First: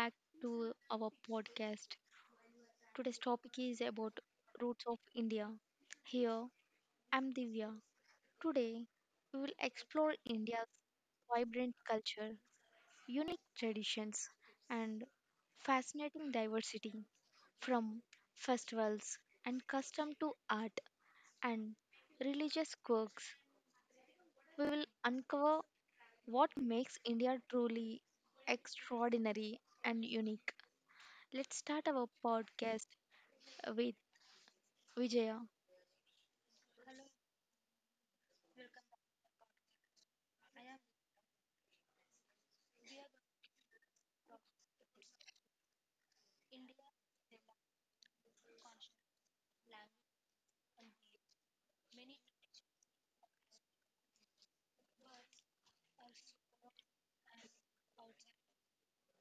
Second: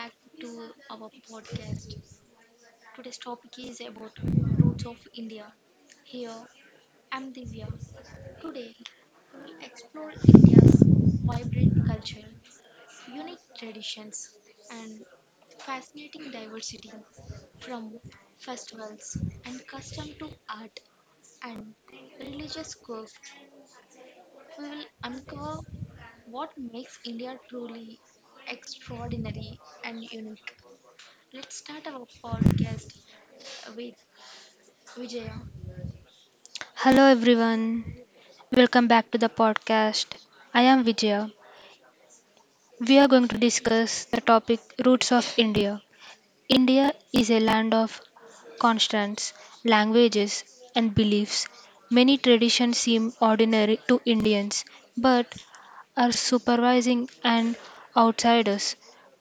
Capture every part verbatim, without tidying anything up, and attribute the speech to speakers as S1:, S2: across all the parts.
S1: back to our podcast. Today's topic is about roots of India. Here, I'm Divya. Today, we will explore India's vibrant culture, unique traditions, and fascinating diversity from festivals and custom to art and religious quirks. We will uncover what makes India truly extraordinary and unique. Let's start our podcast with Vijaya.
S2: Hello everyone, welcome back to the podcast. I am Vijaya. We are going to discuss the topic Roots of India. India is a land of constants, languages, and beliefs. Many traditions seem ordinary to Indians but are surprising and outsiders.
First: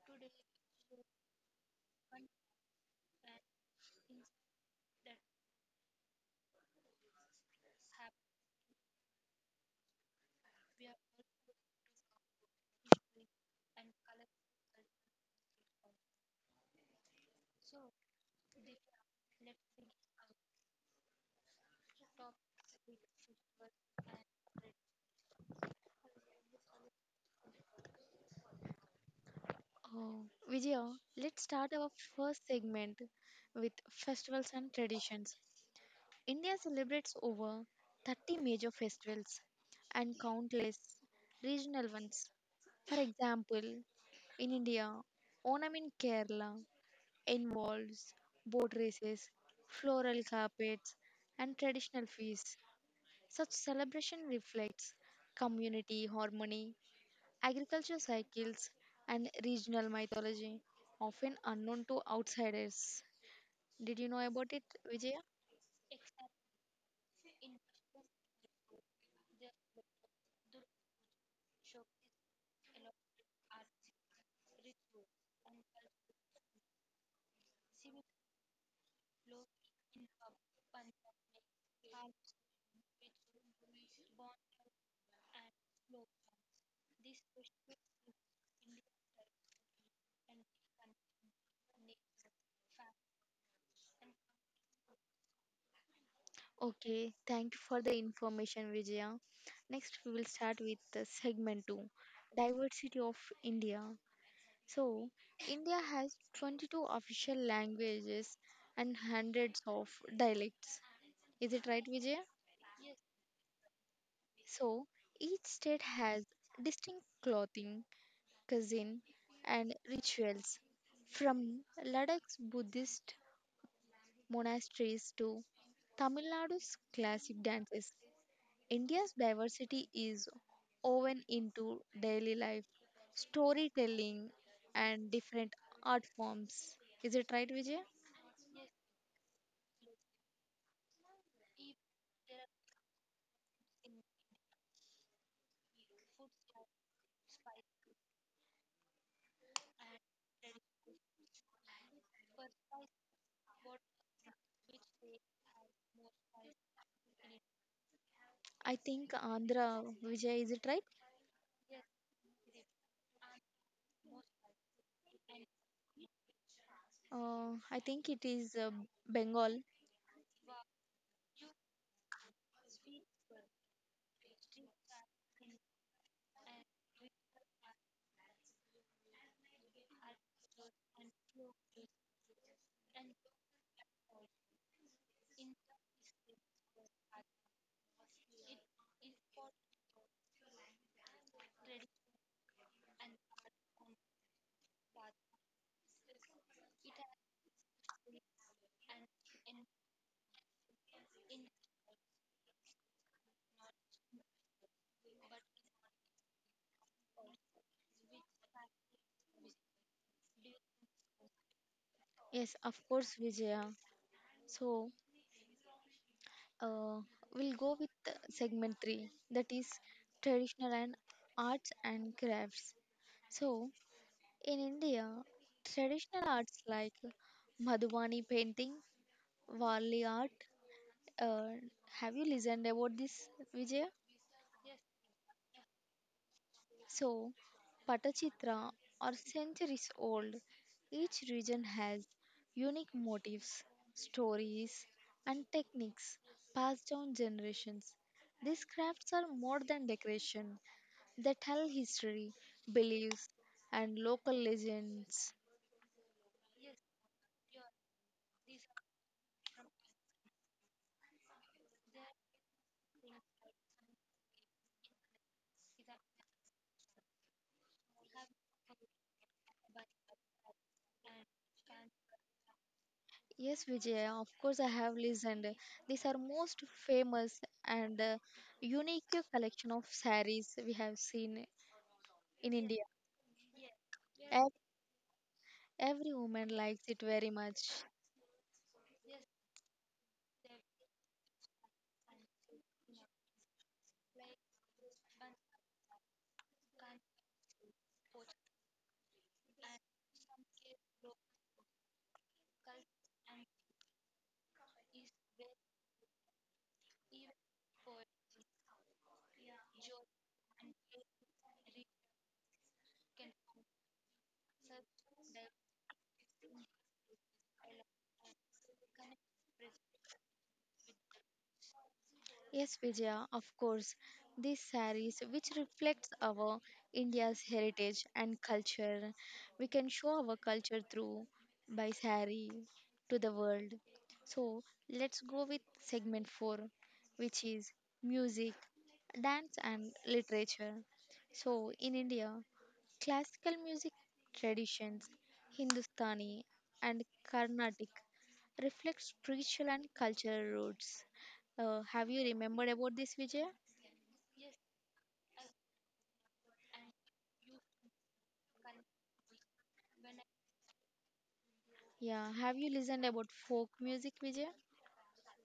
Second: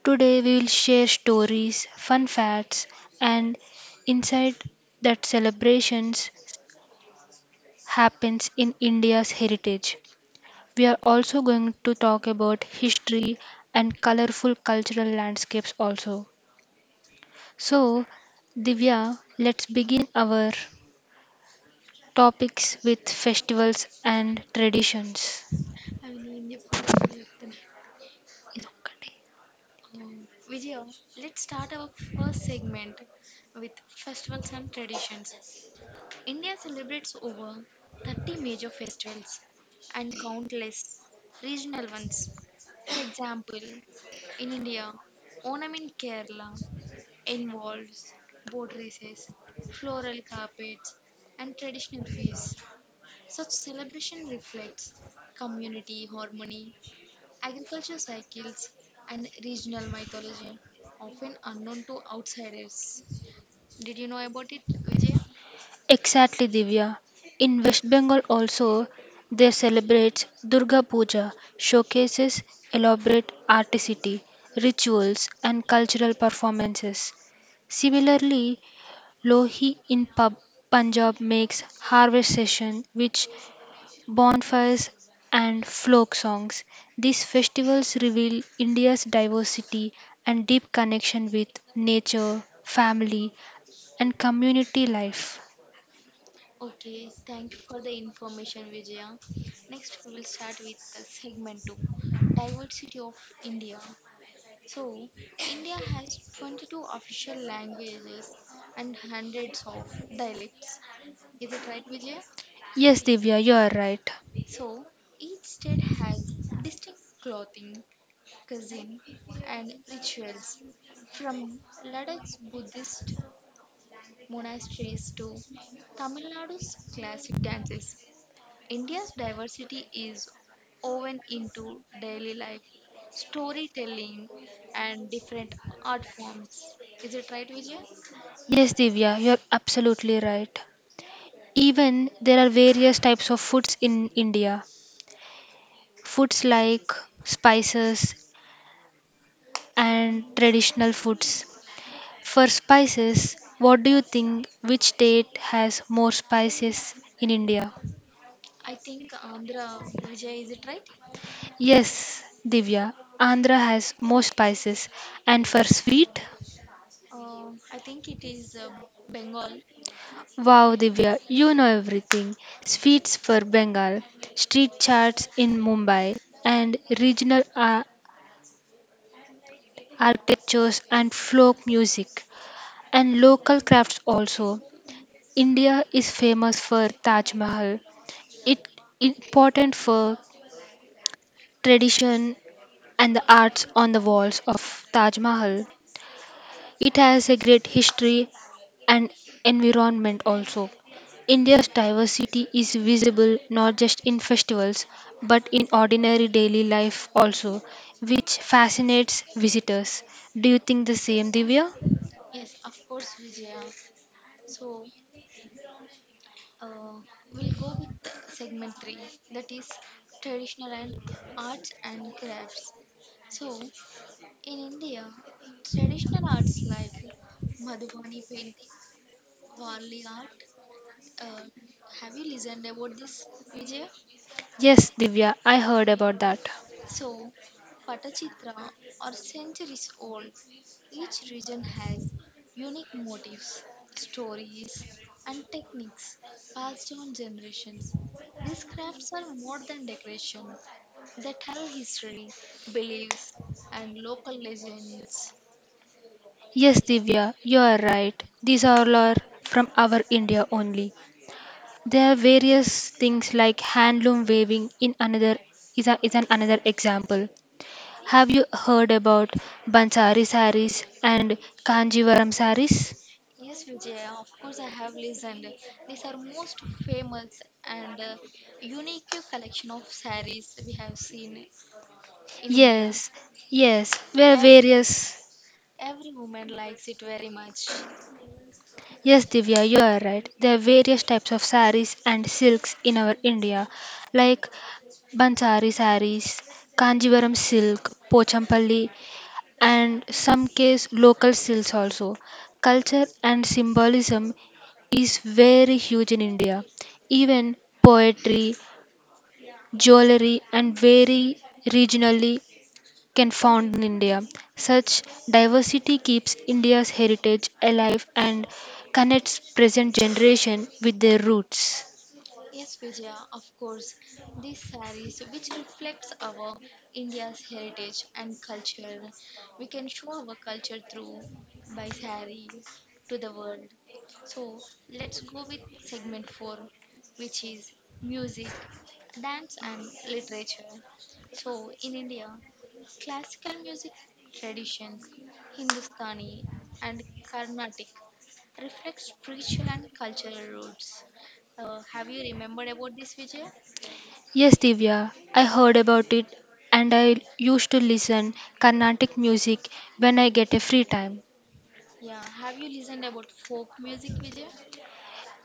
S2: Today we will share stories, fun facts, and insight that celebrations happens in India's heritage. We are also going to talk about history and colorful cultural landscapes also. So, Divya, let's begin our topics with festivals and traditions.
S1: Oh, Vijaya, let's start our first segment with festivals and traditions. India celebrates over thirty major festivals and countless regional ones. For example, in India, Onam in Kerala, involves boat races, floral carpets, and traditional feasts. Such celebration reflects community harmony, agriculture cycles, and regional mythology, often unknown to outsiders. Did you know about it, Vijaya?
S2: Exactly, Divya. In West Bengal also, they celebrate Durga Puja, showcases elaborate articity, rituals, and cultural performances. Similarly, Lohi in Pub- Punjab makes harvest session which bonfires and folk songs. These festivals reveal India's diversity and deep connection with nature, family and community life.
S1: Okay, thank you for the information, Vijaya. Next, we will start with the segment two, diversity of India. So, India has twenty-two official languages and hundreds of dialects. Is it right, Vijay?
S2: Yes, Divya, you are right.
S1: So, each state has distinct clothing, cuisine, and rituals. From Ladakh's Buddhist monasteries to Tamil Nadu's classic dances, India's diversity is woven into daily life, storytelling, and different art forms. Is it right, Vijay?
S2: Yes, Divya, you're absolutely right. Even there are various types of foods in India. Foods like spices and traditional foods. For spices, what do you think? Which state has more spices in India?
S1: I think uh, Vijaya, is it right?
S2: Yes, Divya, Andhra has more spices. And for sweet?
S1: Uh, I think it is uh, Bengal.
S2: Wow, Divya, you know everything. Sweets for Bengal, street charts in Mumbai, and regional ar- architectures and folk music, and local crafts also. India is famous for Taj Mahal. It important for tradition and the arts on the walls of Taj Mahal. It has a great history and environment also. India's diversity is visible not just in festivals but in ordinary daily life also, which fascinates visitors. Do you think the same, Divya?
S1: Yes, of course, Vijaya. So uh, we'll go with uh, segment three, that is traditional and arts and crafts. So in India, traditional arts like Madhubani painting, Varli art. Uh, have you listened about this, Vijaya?
S2: Yes, Divya, I heard about that.
S1: So, Patachitra are centuries old. Each region has unique motifs, stories, and techniques passed down generations. These crafts are more than decoration, they tell history, beliefs, and local legends.
S2: Yes, Divya, you are right. These all are from our India only. There are various things like handloom weaving in another is, a, is an another example. Have you heard about Bansari saris and Kanjivaram saris?
S1: Yes, Vijaya, of course, I have listened. These are most famous and uh, unique collection of saris we have seen in India.
S2: Yes, yes, there are various.
S1: Every woman likes it very much.
S2: Yes, Divya, you are right. There are various types of saris and silks in our India, like Bansari saris, Kanjivaram silk, Pochampalli and some case local stills also. Culture and symbolism is very huge in India. Even poetry, jewelry, and very regionally can found in India. Such diversity keeps India's heritage alive and connects present generation with their roots.
S1: Yes, Vijaya, of course. These saris, which reflects our India's heritage and culture, we can show our culture through by sari to the world. So let's go with segment four, which is music, dance, and literature. So in India, classical music traditions, Hindustani and Carnatic reflect spiritual and cultural roots. Uh, have you remembered about this, Vijay?
S2: Yes, Divya, I heard about it and I used to listen Carnatic music when I get a free time.
S1: Yeah, have you listened about folk music, Vijay?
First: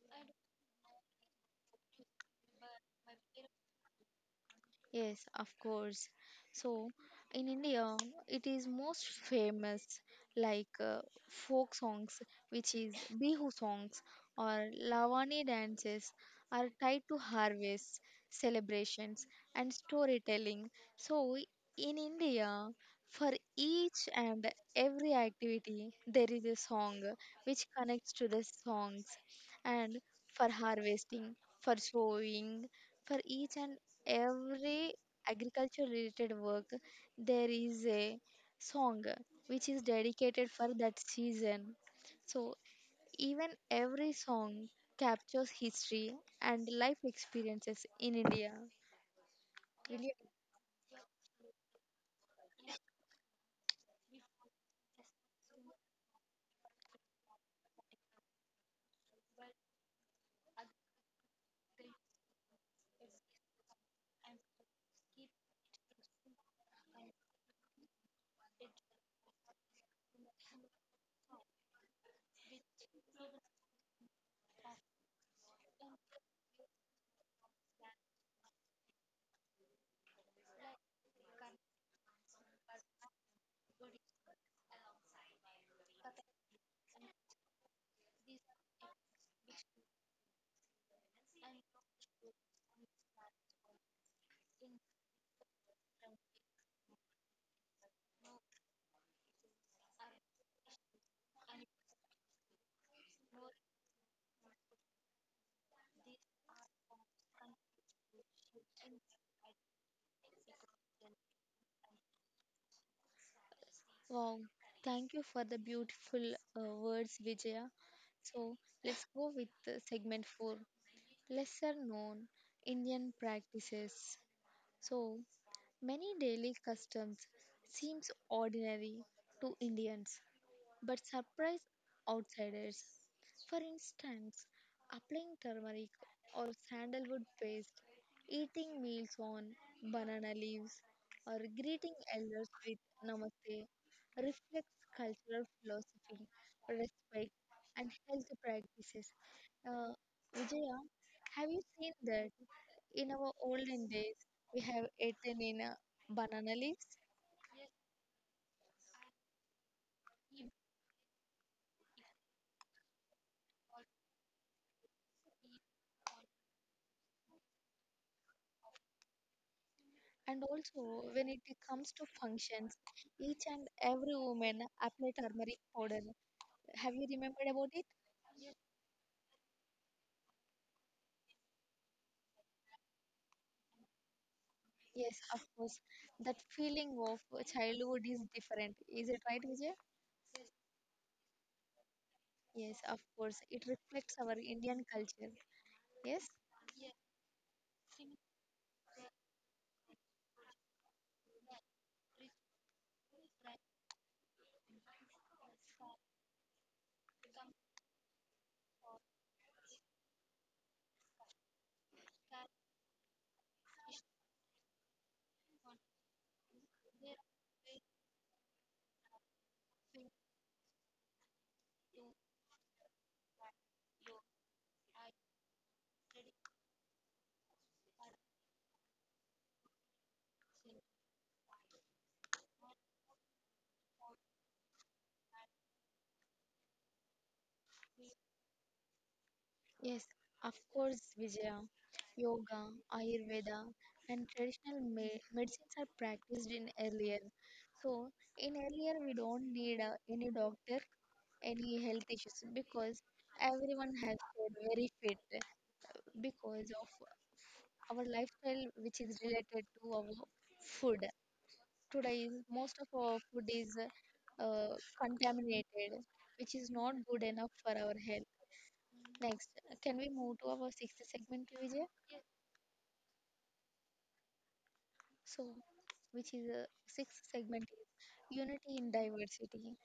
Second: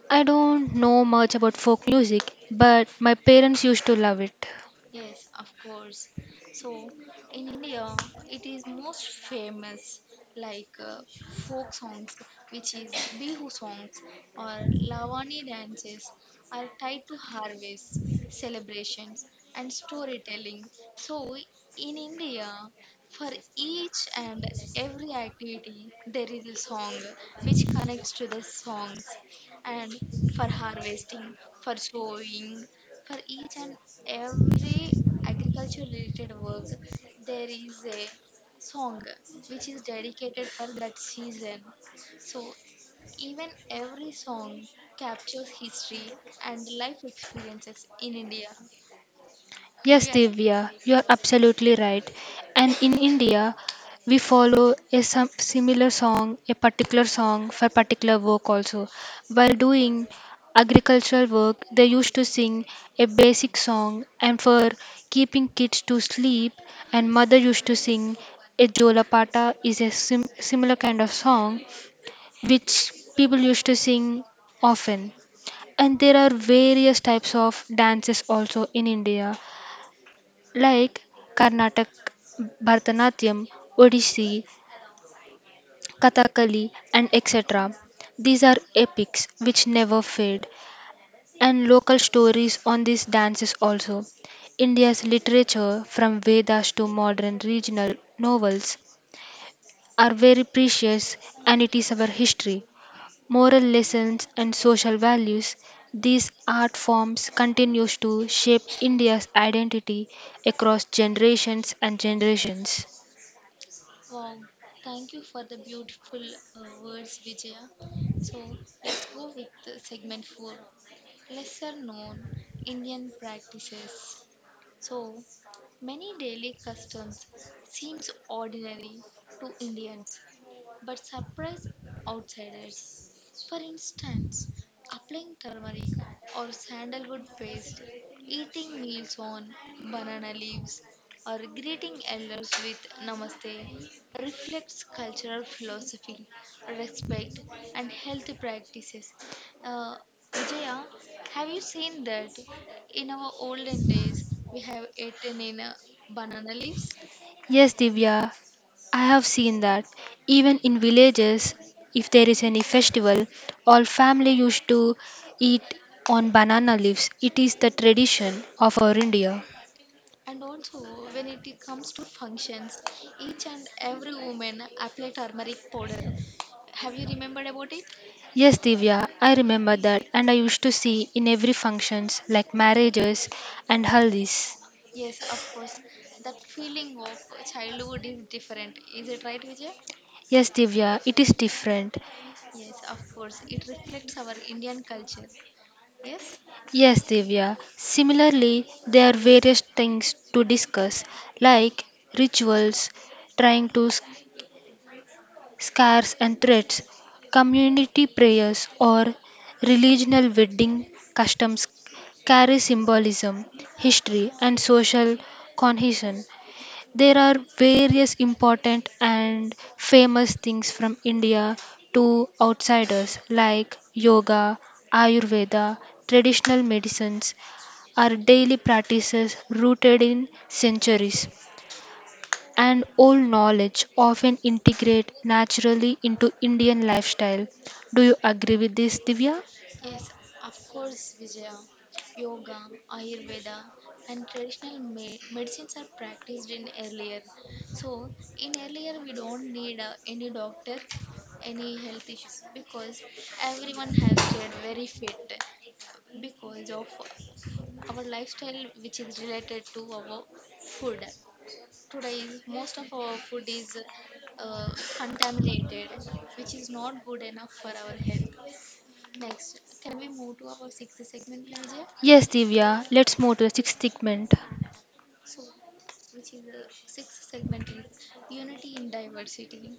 S2: I don't know much about folk music, but my parents used to love it.
S1: Yes, of course. So, in India, it is most famous like uh, folk songs, which is Bihu songs or Lavani dances, are tied to harvests, celebrations, and storytelling. So, in India, for each and every activity, there is a song which connects to the songs, and for harvesting, for sowing, for each and every agriculture related work there is a song which is dedicated for that season. So even every song captures history and life experiences in India.
S2: Yes, Divya, you are absolutely right. And in India, we follow a some similar song, a particular song for particular work also. While doing agricultural work, they used to sing a basic song, and for keeping kids to sleep, and mother used to sing a jolapata is a sim- similar kind of song which people used to sing often. And there are various types of dances also in India, like Carnatic, Bharatanatyam, Odissi, Kathakali, and et cetera. These are epics which never fade, and local stories on these dances also. India's literature, from Vedas to modern regional novels, are very precious and it is our history. Moral lessons, and social values, these art forms continues to shape India's identity across generations and generations.
S1: Wow, thank you for the beautiful uh, words, Vijaya. So let's go with uh, segment four, lesser known Indian practices. So many daily customs seems ordinary to Indians but surprise outsiders. For instance, applying turmeric or sandalwood paste, eating meals on banana leaves, or greeting elders with namaste reflects cultural philosophy, respect, and health practices. Uh, Vijaya, have you seen that in our olden days we have eaten in uh, banana leaves?
S2: Yes, Divya, I have seen that. Even in villages, if there is any festival, all family used to eat on banana leaves. It is the tradition of our India.
S1: And also, when it comes to functions, each and every woman apply turmeric powder. Have you remembered about it?
S2: Yes, Divya, I remember that, and I used to see in every functions like marriages and haldi's.
S1: Yes, of course. That feeling of childhood is different. Is it right, Vijay?
S2: Yes, Divya, it is different.
S1: Yes, of course. It reflects our Indian culture. Yes.
S2: Yes, Divya. Similarly, there are various things to discuss, like rituals, trying to s- scars and threats, community prayers, or religional wedding customs carry symbolism, history, and social cohesion. There are various important and famous things from India to outsiders like yoga, Ayurveda, traditional medicines are daily practices rooted in centuries and old knowledge often integrate naturally into Indian lifestyle. Do you agree with this, Divya?
S1: Yes, of course, Vijaya. Yoga, Ayurveda, and traditional me- medicines are practiced in earlier. So, in earlier, we don't need uh, any doctor, any health issues because everyone has stayed very fit because of our lifestyle, which is related to our food. Today, is- most of our food is uh, contaminated, which is not good enough for our health. Next, can we move to our sixth segment, Vijay?
S2: Yes, Divya. Let's move to the sixth segment.
S1: So, which is uh, sixth segment is unity in diversity.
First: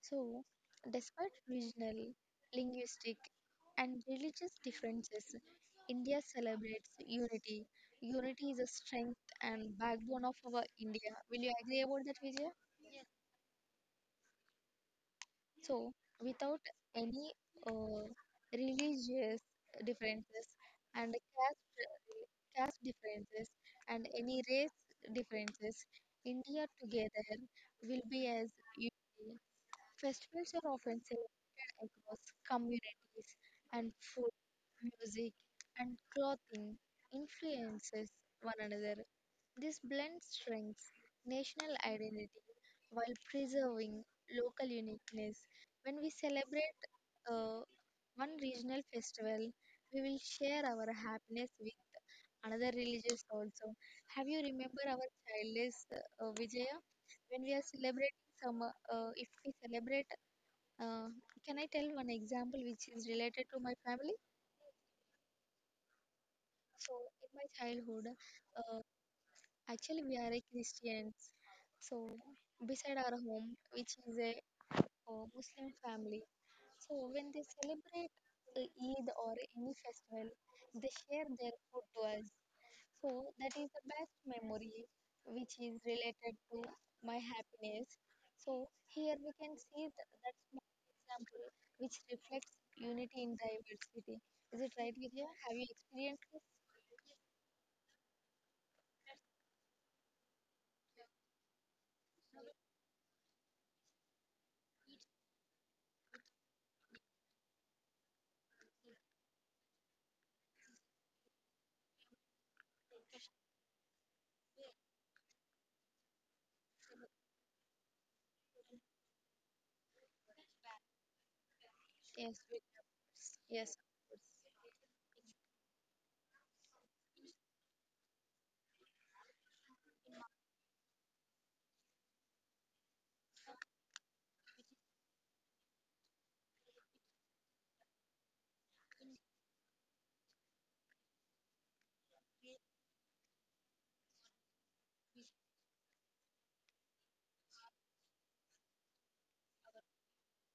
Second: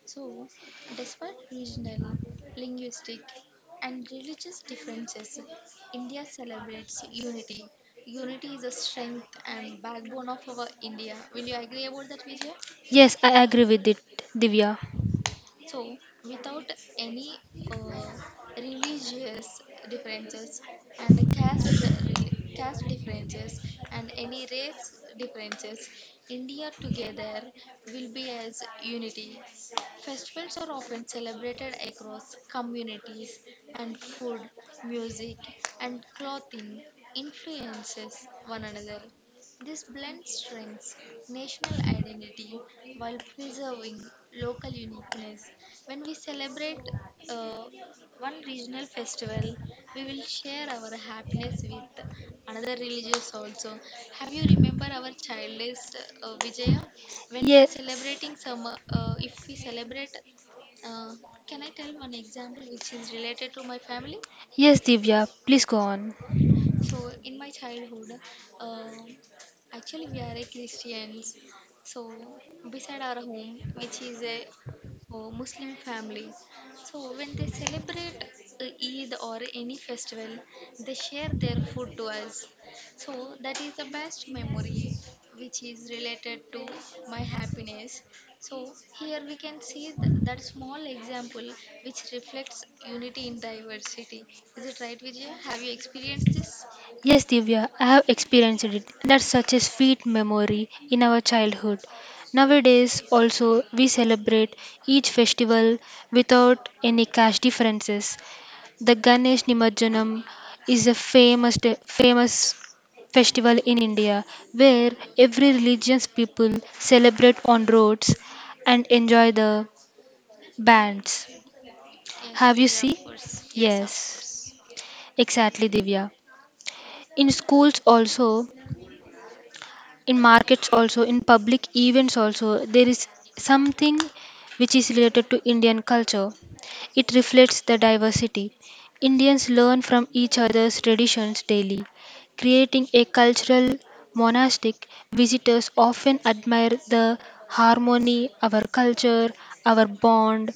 S1: So, despite regional, linguistic, and religious differences, India celebrates unity. Unity is a strength and backbone of our India. Will you agree about that, Vijay?
S2: Yes, I agree with it, Divya.
S1: So, without any uh, religious differences and caste caste differences and any race differences, India together will be as unity. Festivals are often celebrated across communities, and food, music, and clothing influences one another. This blend strengthens national identity while preserving local uniqueness. When we celebrate uh, one regional festival, we will share our happiness with another religious also. Have you remember our childless uh, Vijaya? When we are celebrating some, uh, uh, if we celebrate, uh, can I tell one example which is related to my family?
S2: Yes, Divya, please go on.
S1: So in my childhood, uh, actually we are a Christians. So beside our home, which is a uh, Muslim family, so when they celebrate uh, Eid or any festival, they share their food to us. So that is the best memory which is related to my happiness. So here we can see th- that small example which reflects unity in diversity. Is it right, Vijaya? Have you experienced this?
S2: Yes, Divya, I have experienced it. That's such a sweet memory in our childhood. Nowadays, also, we celebrate each festival without any cash differences. The Ganesh Nimarjanam is a famous, famous festival in India where every religion's people celebrate on roads and enjoy the bands.
S1: Yes,
S2: Have
S1: we-
S2: you seen?
S1: yes,
S2: Yes, exactly, Divya. In schools also, in markets also, in public events also, there is something which is related to Indian culture. It reflects the diversity. Indians learn from each other's traditions daily, creating a cultural monastic. Visitors often admire the harmony, our culture, our bond,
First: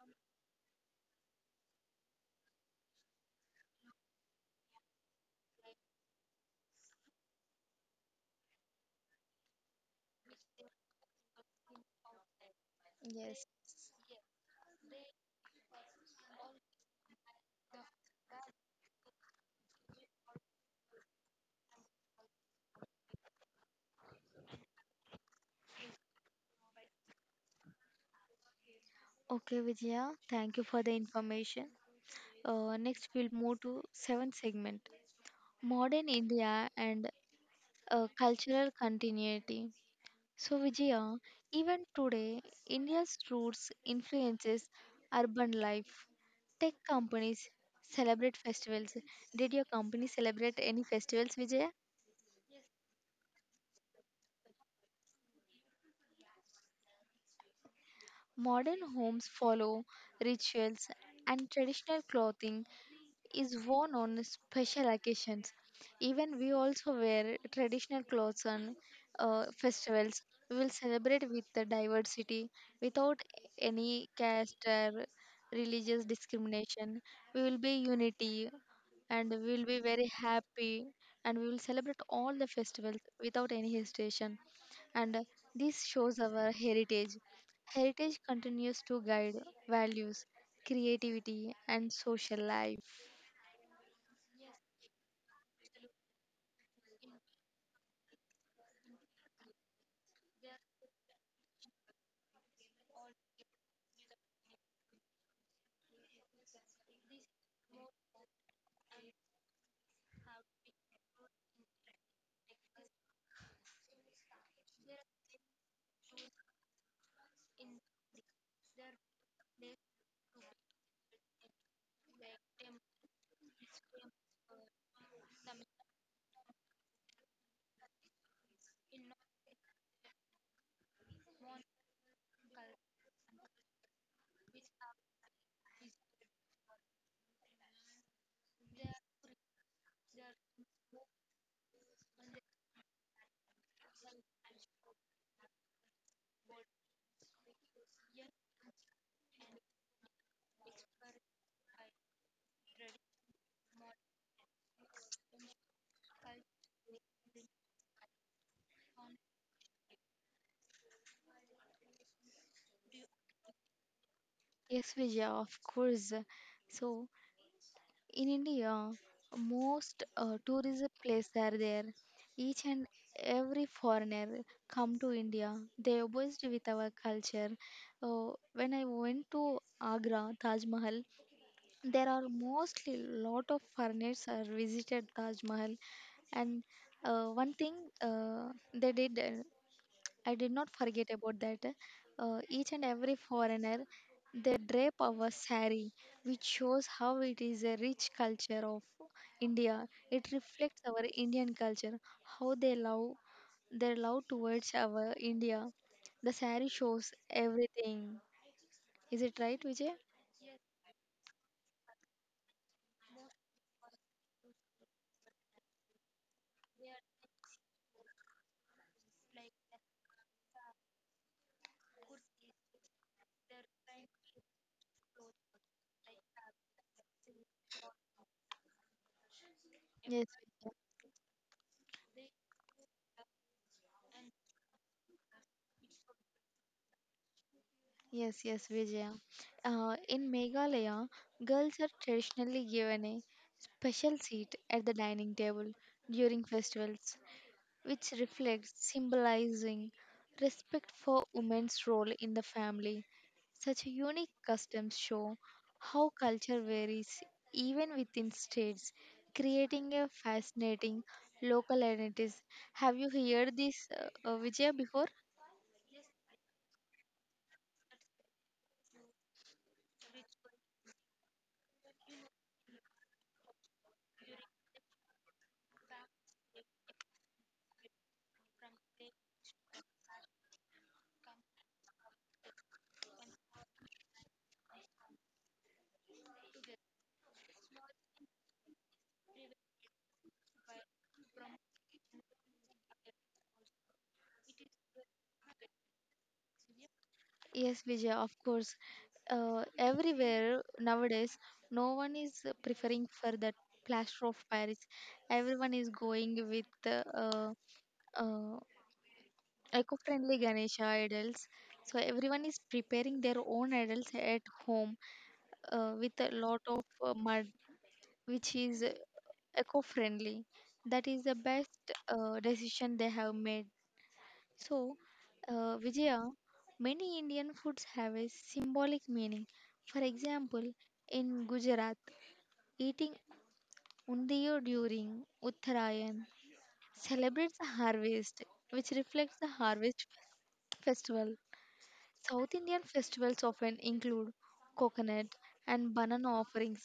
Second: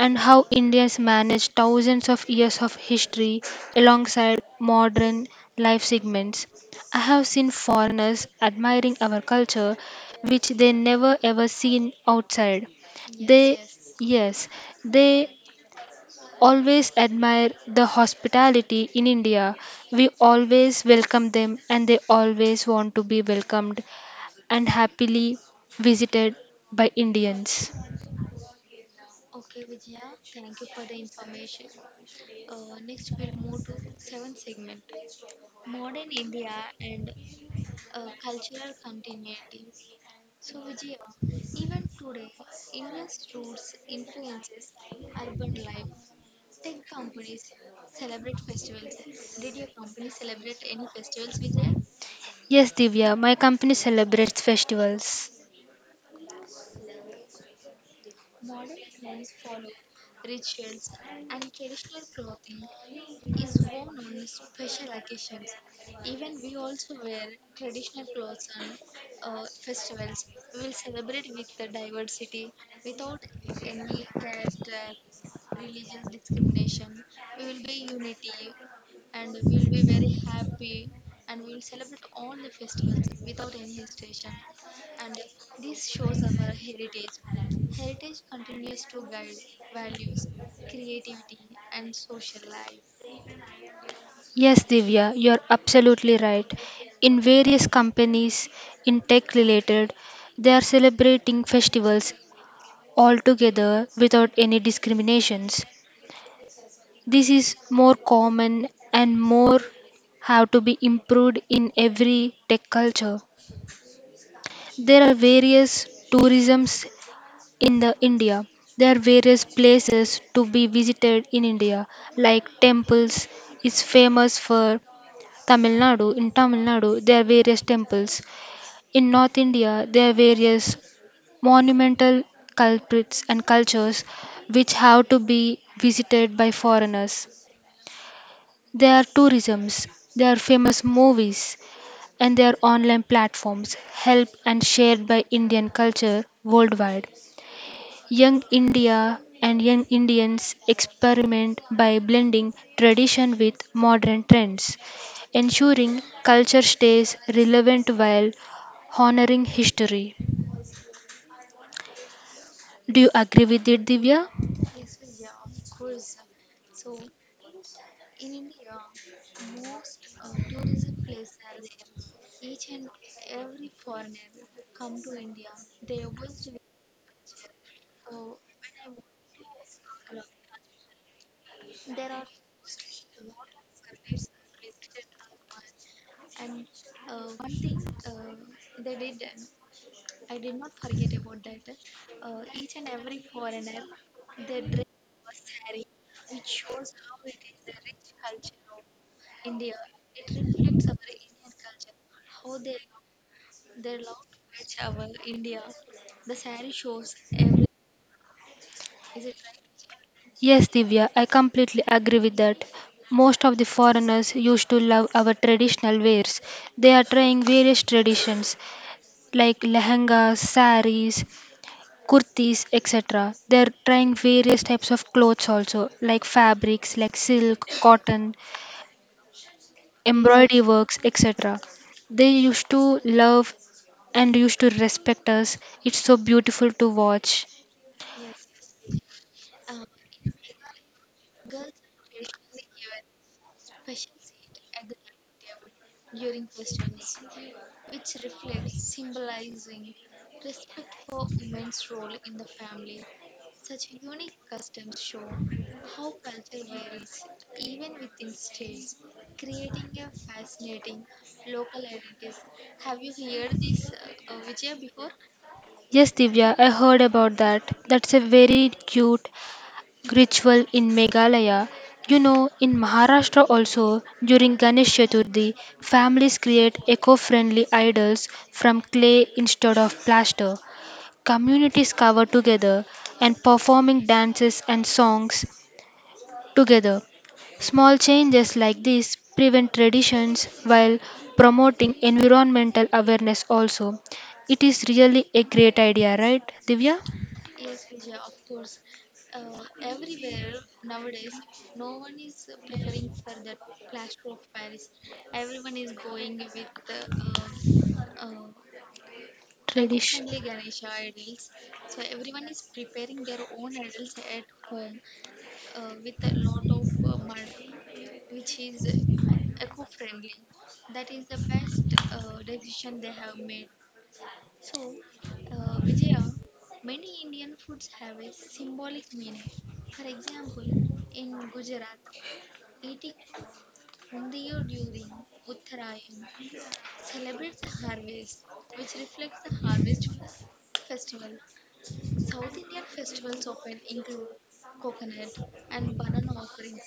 S2: and how Indians managed thousands of years of history alongside modern life segments. I have seen foreigners admiring our culture, which they never ever seen outside.
S1: yes.
S2: They, yes, they always admire the hospitality in India. We always welcome them, and they always want to be welcomed and happily visited by Indians.
S1: Okay, Vijaya, thank you for the information. Uh, next, we'll move to seventh segment, modern India and uh, cultural continuity. So Vijaya, even today, India's roots influences urban life. Tech companies celebrate festivals. Did your company celebrate any festivals, Vijaya?
S2: Yes, Divya, my company celebrates festivals.
S1: Modern homes follow rituals and traditional clothing is worn on special occasions. Even we also wear traditional clothes on uh, festivals. We will celebrate with the diversity without any caste or religious discrimination. We will be unity and we will be very happy and we will celebrate all the festivals without any hesitation. And uh, this shows our heritage. Heritage continues to guide values, creativity, and social life.
S2: Yes, Divya, you're absolutely right. In various companies, in tech related, they are celebrating festivals altogether without any discriminations. This is more common and more have to be improved in every tech culture. There are various tourisms in the India. There are various places to be visited in India, like temples is famous for Tamil Nadu. In Tamil Nadu, there are various temples. In North India, there are various monumental culprits and cultures which have to be visited by foreigners. There are tourisms, there are famous movies, and there are online platforms help and shared by Indian culture worldwide. Young India and young Indians experiment by blending tradition with modern trends, ensuring culture stays relevant while honoring history. Do you agree with it, Divya?
S1: Yes, Vijaya, of course. So, in India, most uh, tourism place there. Each and every foreigner come to India, but how went to and uh, they not forget uh, each foreigner they drape our saree, which show rich culture of India. It reflects our Indian culture, how they love their love towards our India. The saree shows everything. Is it right, Vijay?
S2: Yes, Divya, I completely agree with that. Most of the foreigners used to love our traditional wares. They are trying various traditions like lehengas, saris, kurtis etc. They're trying various types of clothes also, like fabrics like silk, cotton,
S1: Yes.
S2: embroidery works etc. They used to love and used to respect us. It's so beautiful to watch.
S1: Yes, yes, Vijaya. Uh, in Meghalaya, girls are traditionally given a special seat at the dining table during festivals, which reflects symbolizing respect for women's role in the family. Such unique customs show how culture varies even within states, creating a fascinating local identities. Have you heard this, uh, uh, Vijaya, before?
S2: Yes, Divya, I heard about that. That's a very cute ritual in Meghalaya. You know, in Maharashtra also, during Ganesh Chaturthi, families create eco-friendly idols from clay instead of plaster. Communities cover together and performing dances and songs together. Small changes like this prevent traditions while promoting environmental awareness also. It is really a great idea, right, Divya?
S1: Yes, Vijaya, of course. Uh, everywhere nowadays no one is uh, preferring for that plaster of paris. Everyone is going with uh, uh, uh,
S2: Tradition.
S1: eco-friendly Ganesha idols. So everyone is preparing their own idols at home uh, with a lot of uh, mud which is uh, eco-friendly. That is the best uh, decision they have made. So uh, Vijaya, many Indian foods have a symbolic meaning. For example, in Gujarat, eating undiyo during Uttarayan celebrates the harvest, which reflects the harvest festival. South Indian festivals often include coconut and banana offerings.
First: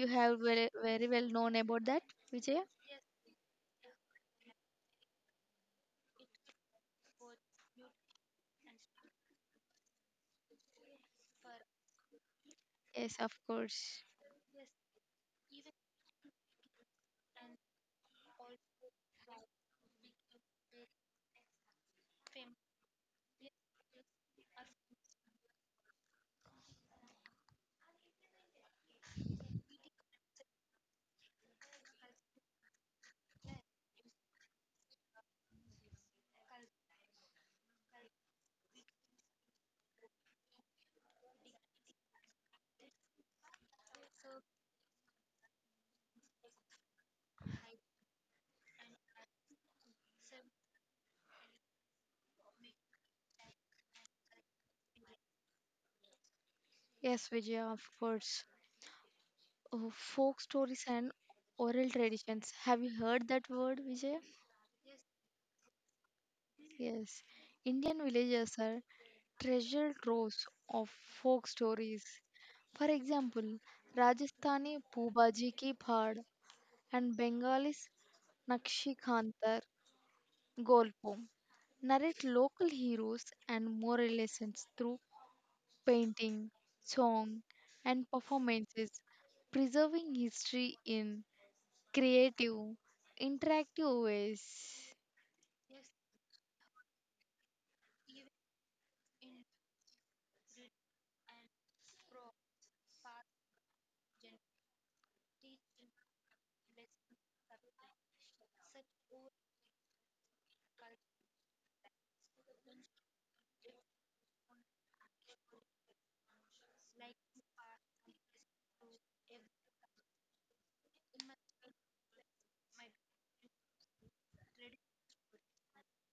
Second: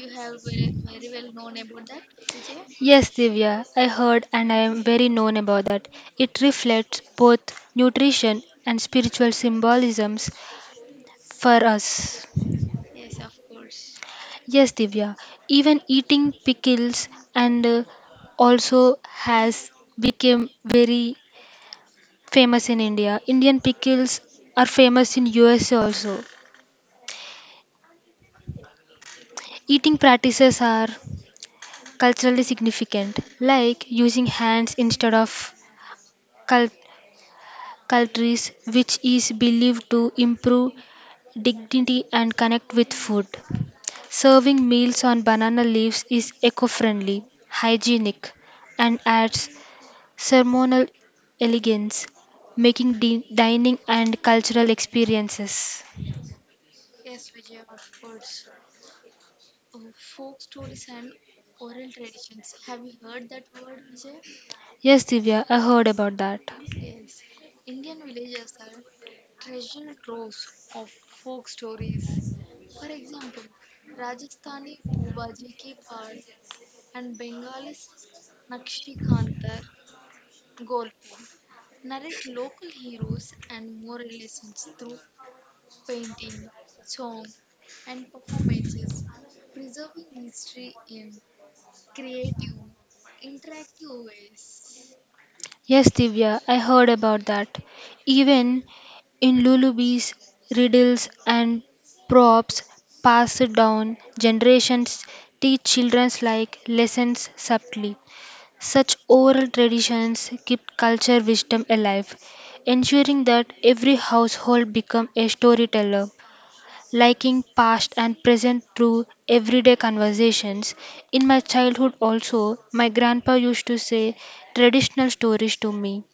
S1: You have very, very well known about that, Vijaya?
S2: Yes, Divya, I heard and I am very known about that. It reflects both nutrition and spiritual symbolisms for us.
S1: Yes, of course.
S2: Yes, Divya. Even eating pickles and uh, also has become very famous in India. Indian pickles are famous in U S A also. Eating practices are culturally significant, like using hands instead of cul- cutleries, which is believed to improve dignity and connect with food. Serving meals on banana leaves is eco-friendly, hygienic, and adds ceremonial elegance, making di- dining and cultural experiences.
S1: Yes, Vijaya, of course. Oh, folk stories and oral traditions. Have you heard that word, Vijaya?
S2: Yes, Divya, I heard about that.
S1: Yes, Indian villages are treasure troves of folk stories. For example, Rajasthani Pubaji Ki Phad and Bengalis Nakshi Khantar Golpo narrate local heroes and moral lessons through painting, song, and performances, preserving history in creative, interactive ways.
S2: Yes, Divya, I heard about that. Even in lullabies, riddles, and props passed down generations teach children's like lessons subtly. Such oral traditions keep culture wisdom alive, ensuring that every household become a storyteller liking past and present through everyday conversations. In my childhood, also, my grandpa used to say traditional stories to me,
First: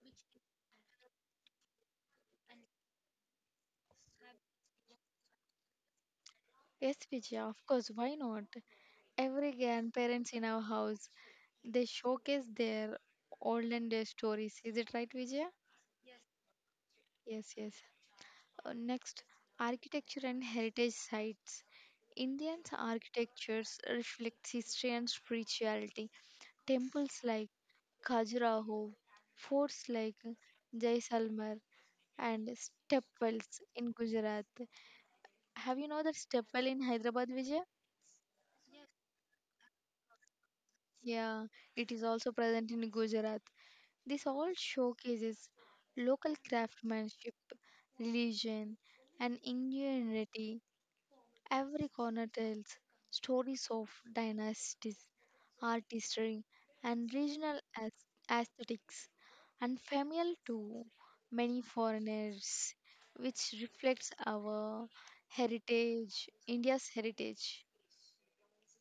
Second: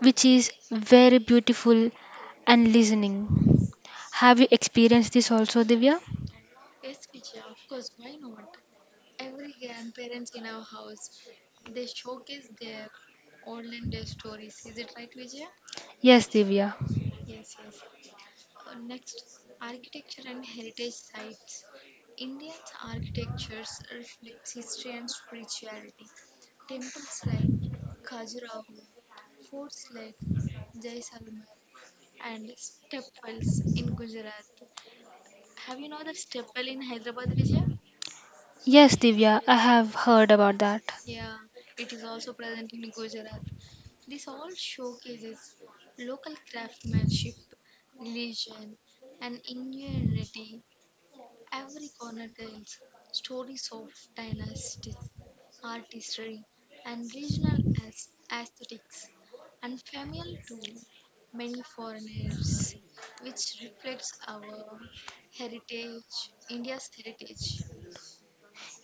S2: which is very beautiful and listening. Have you experienced this also, Divya?
S1: Yes, Vijaya, of course, why not? Every grandparents in our house, they showcase their olden day stories. Is it right, Vijaya?
S2: Yes, Divya.
S1: Yes, yes. Uh, next, architecture and heritage sites. Indian architectures reflects history and spirituality. Temples like Khajuraho, forts like Jaisalmer, and stepwells in Gujarat. Have you know that stepwell in Hyderabad, Vijay?
S2: Yes, Divya, I have heard about that.
S1: Yeah, it is also present in Gujarat. This all showcases local craftsmanship, religion, and ingenuity. Every corner tells stories of dynasties, artistry, and regional aes- aesthetics, unfamiliar to many foreigners, which reflects our heritage, India's heritage.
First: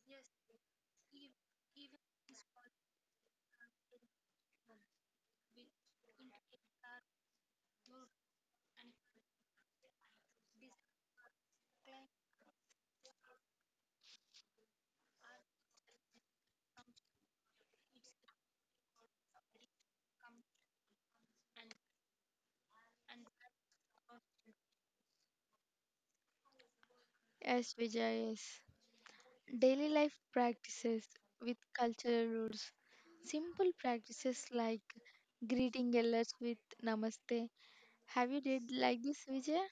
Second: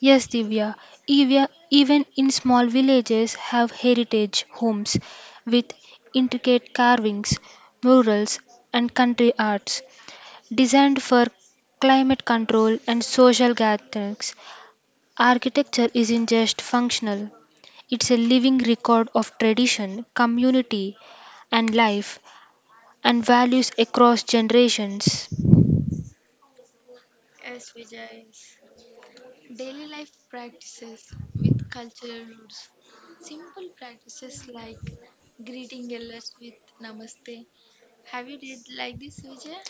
S2: Yes, Divya. Even, even in small villages have heritage homes with intricate carvings, murals and country arts designed for climate control and social gatherings. Architecture isn't just functional, it's a living record of tradition, community and life and values across generations.
S1: Yes, Vijay, yes. Daily life practices with cultural roots. Simple practices like greeting elders with namaste. Have you did like this, Vijay?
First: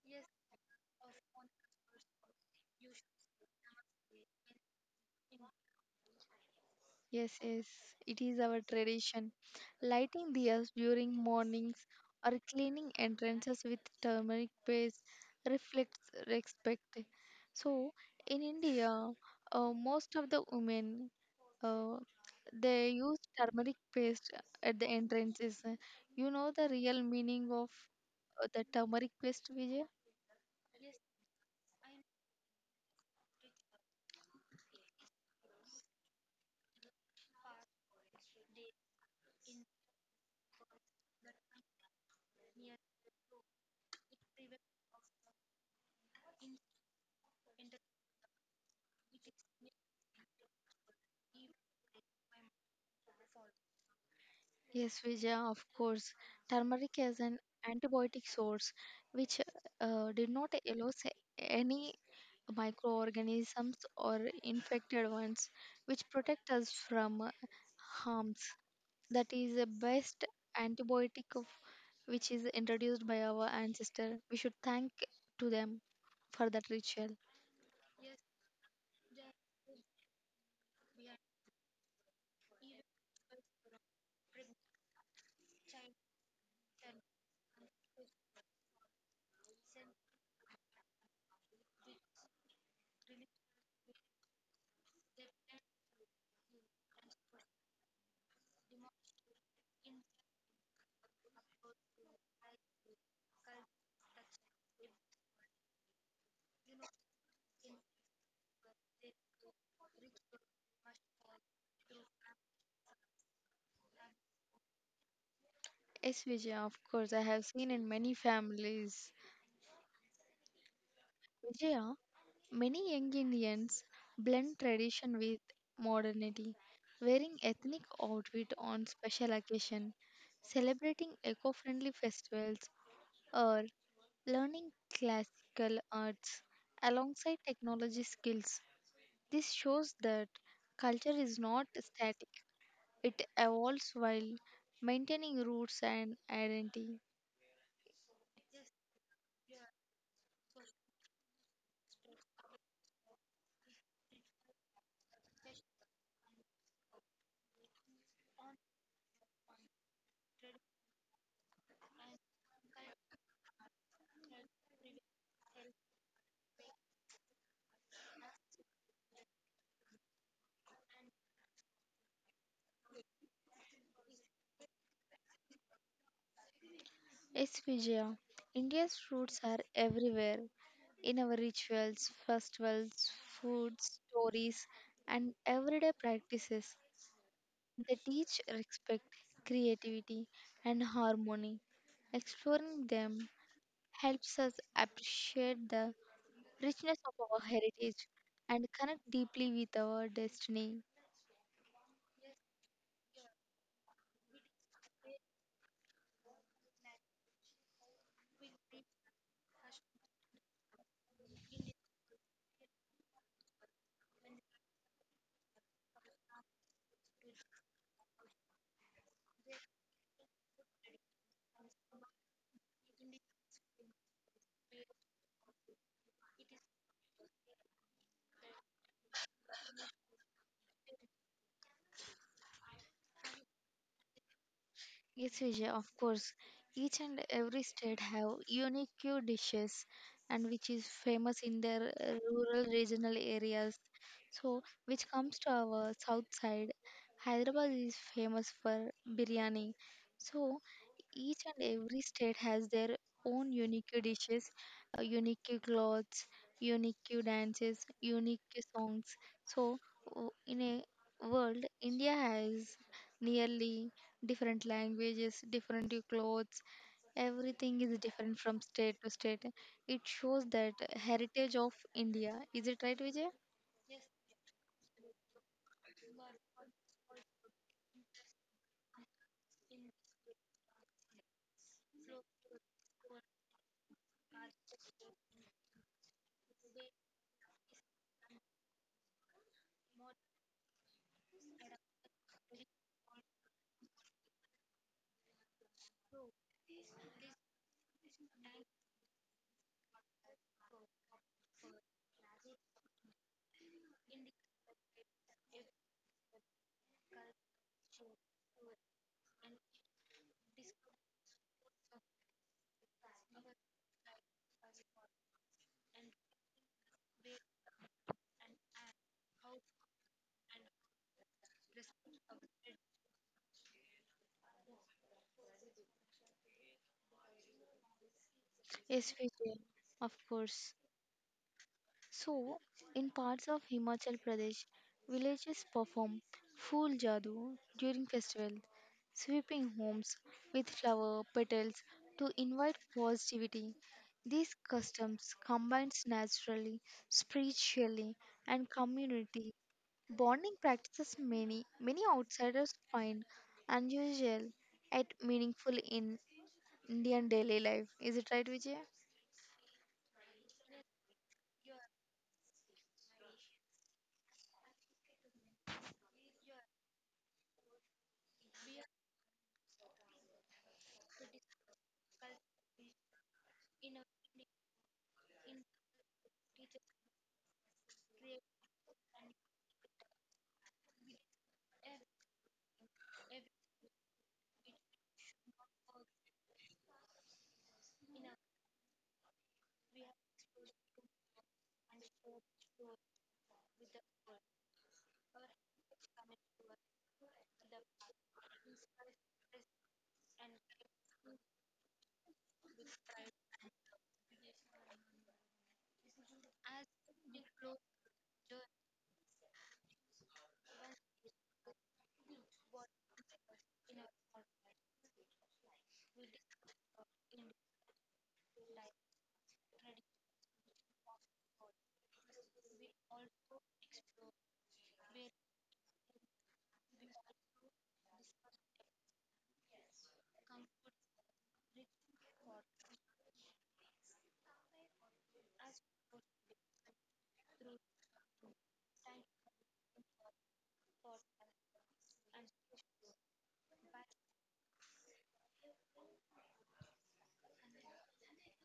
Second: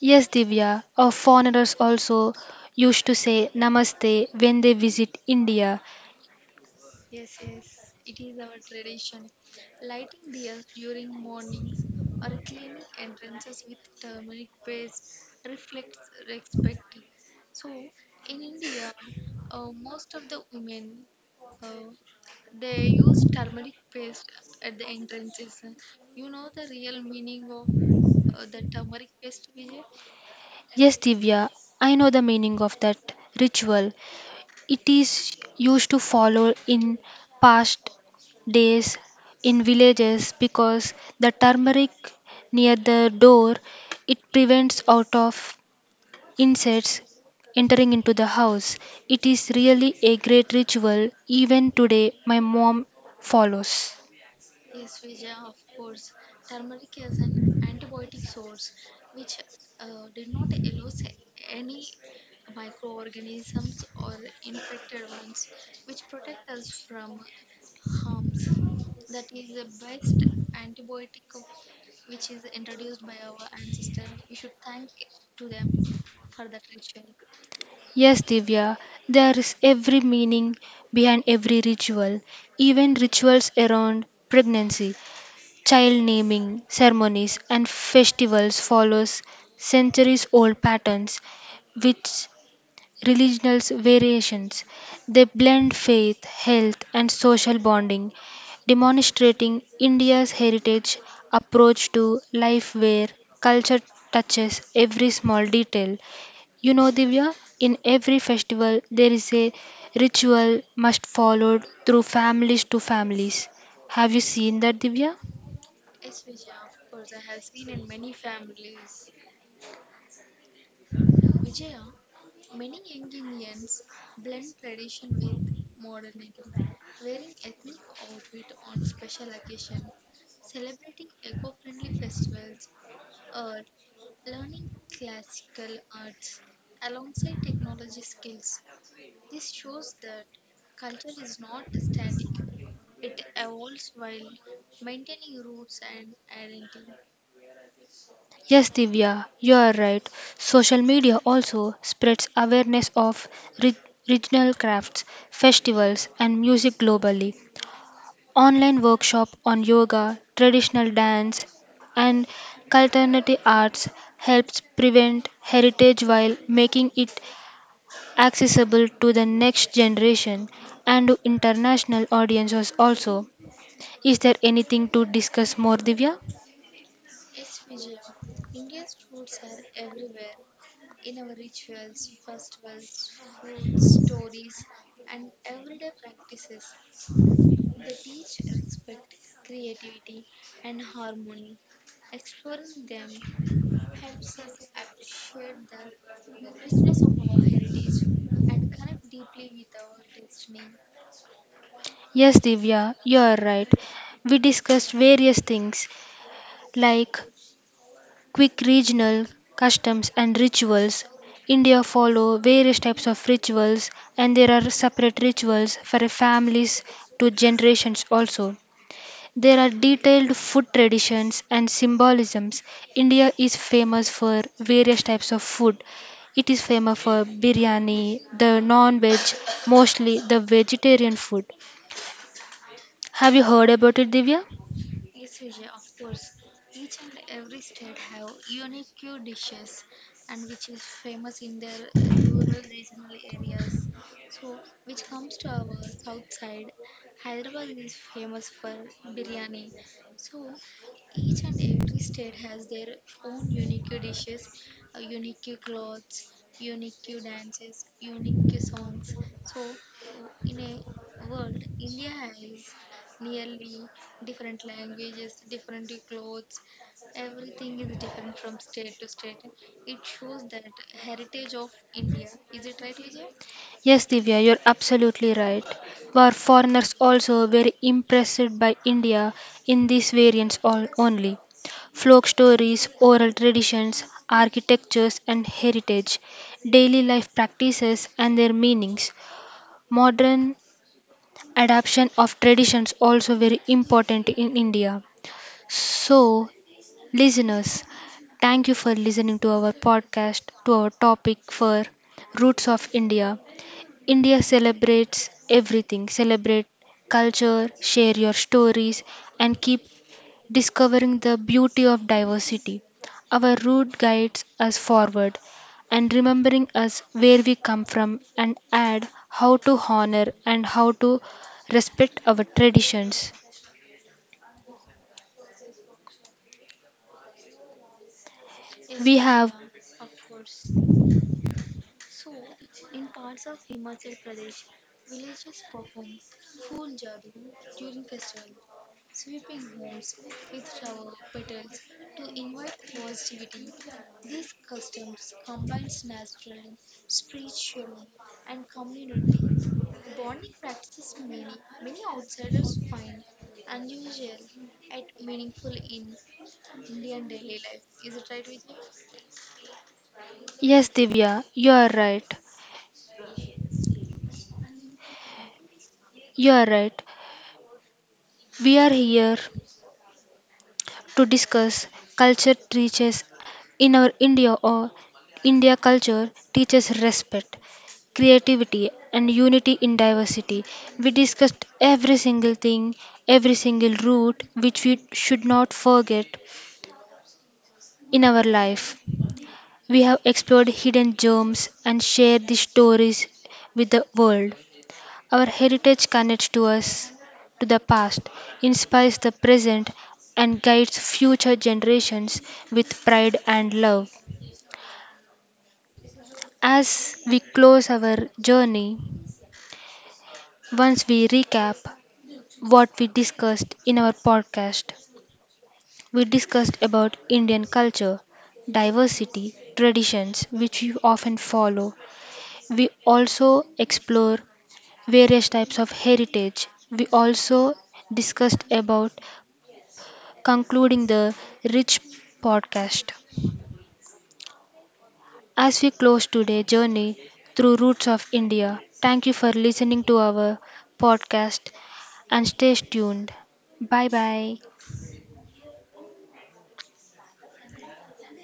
S2: Yes, Divya. Our foreigners also used to say namaste when they visit India.
S1: Yes, yes, it is our tradition. Lighting diyas during mornings or cleaning entrances with turmeric paste reflects respect. So, in India, uh, most of the women uh, they use turmeric paste at the entrances. You know the real meaning of uh, the turmeric paste, Vijay?
S2: Yes, Divya, I know the meaning of that ritual. It is used to follow in past days in villages because the turmeric near the door, it prevents out of insects entering into the house. It is really a great ritual. Even today my mom follows.
S1: Yes, Vijaya, of course. Turmeric is an antibiotic source which uh, did not allow s- any microorganisms or infected ones, which protect us from uh, harms. That is the best antibiotic of, which is introduced by our ancestor. We should thank to them for that ritual.
S2: Yes, Divya, there is every meaning behind every ritual, even rituals around pregnancy, child naming ceremonies and festivals follows centuries old patterns which religious variations, they blend faith, health and social bonding, demonstrating India's heritage approach to life where culture touches every small detail. You know, Divya, in every festival there is a ritual must followed through families to families. Have you seen that, Divya?
S1: Yes, Vijaya, of course. I have seen in many families. Yeah, many young Indians blend tradition with modernity, wearing ethnic outfit on special occasion, celebrating eco-friendly festivals, or learning classical arts alongside technology skills. This shows that culture is not static; it evolves while maintaining roots and identity.
S2: Yes, Divya, you are right. Social media also spreads awareness of re- regional crafts, festivals, and music globally. Online workshop on yoga, traditional dance, and alternative arts helps prevent heritage while making it accessible to the next generation and to international audiences also. Is there anything to discuss more, Divya?
S1: Yes, Vijaya. India's roots are everywhere in our rituals, festivals, foods, stories, and everyday practices. They teach respect, creativity, and harmony. Exploring them helps us appreciate the richness of our heritage and connect deeply with our destiny.
S2: Yes, Divya, you are right. We discussed various things like quick regional customs and rituals. India follow various types of rituals and there are separate rituals for families to generations also. There are detailed food traditions and symbolisms. India is famous for various types of food. It is famous for biryani, the non veg, mostly the vegetarian food. Have you heard about it, Divya?
S1: Yes, Vijay, of course. Each and every state have unique dishes and which is famous in their uh, rural regional areas. So, which comes to our south side, Hyderabad is famous for biryani. So, each and every state has their own unique dishes, uh, unique clothes, unique dances, unique songs. So, o- in a world, India has nearly different languages, different clothes, everything is different from state to state. It shows that heritage of India. Is it right, Vijay?
S2: Yes, Divya, you're absolutely right. Were foreigners also very impressed by India in these variants all only? Folk stories, oral traditions, architectures and heritage, daily life practices and their meanings. Modern adaptation of traditions also very important in India. So, listeners, thank you for listening to our podcast to our topic for Roots of India. India celebrates everything. Celebrate culture, share your stories and keep discovering the beauty of diversity. Our route guides us forward and remembering us where we come from and add how to honor and how to respect our traditions.
S1: Yes,
S2: We have,
S1: Vijay. Of course. So, in parts of Himachal Pradesh, villages perform Phool Jadoo during festivals, sweeping homes with flower petals to invite positivity. These customs combines naturally, spiritually, and community bonding practices many many outsiders find unusual yet meaningful in Indian daily life. Is it right, Vijay?
S2: yes, Divya, you are right. You are right. We are here to discuss culture teaches in our India, or India culture teaches respect, creativity, and unity in diversity. We discussed every single thing, every single root which we should not forget in our life. We have explored hidden germs and shared these stories with the world. Our heritage connects to us to the past, inspires the present, and guides future generations with pride and love. As we close our journey, once we recap what we discussed in our podcast, we discussed about Indian culture, diversity, traditions which we often follow. We also explore various types of heritage. We also discussed about concluding the Rich podcast. As we close today's journey through roots of India, thank you for listening to our podcast and stay tuned. Bye bye.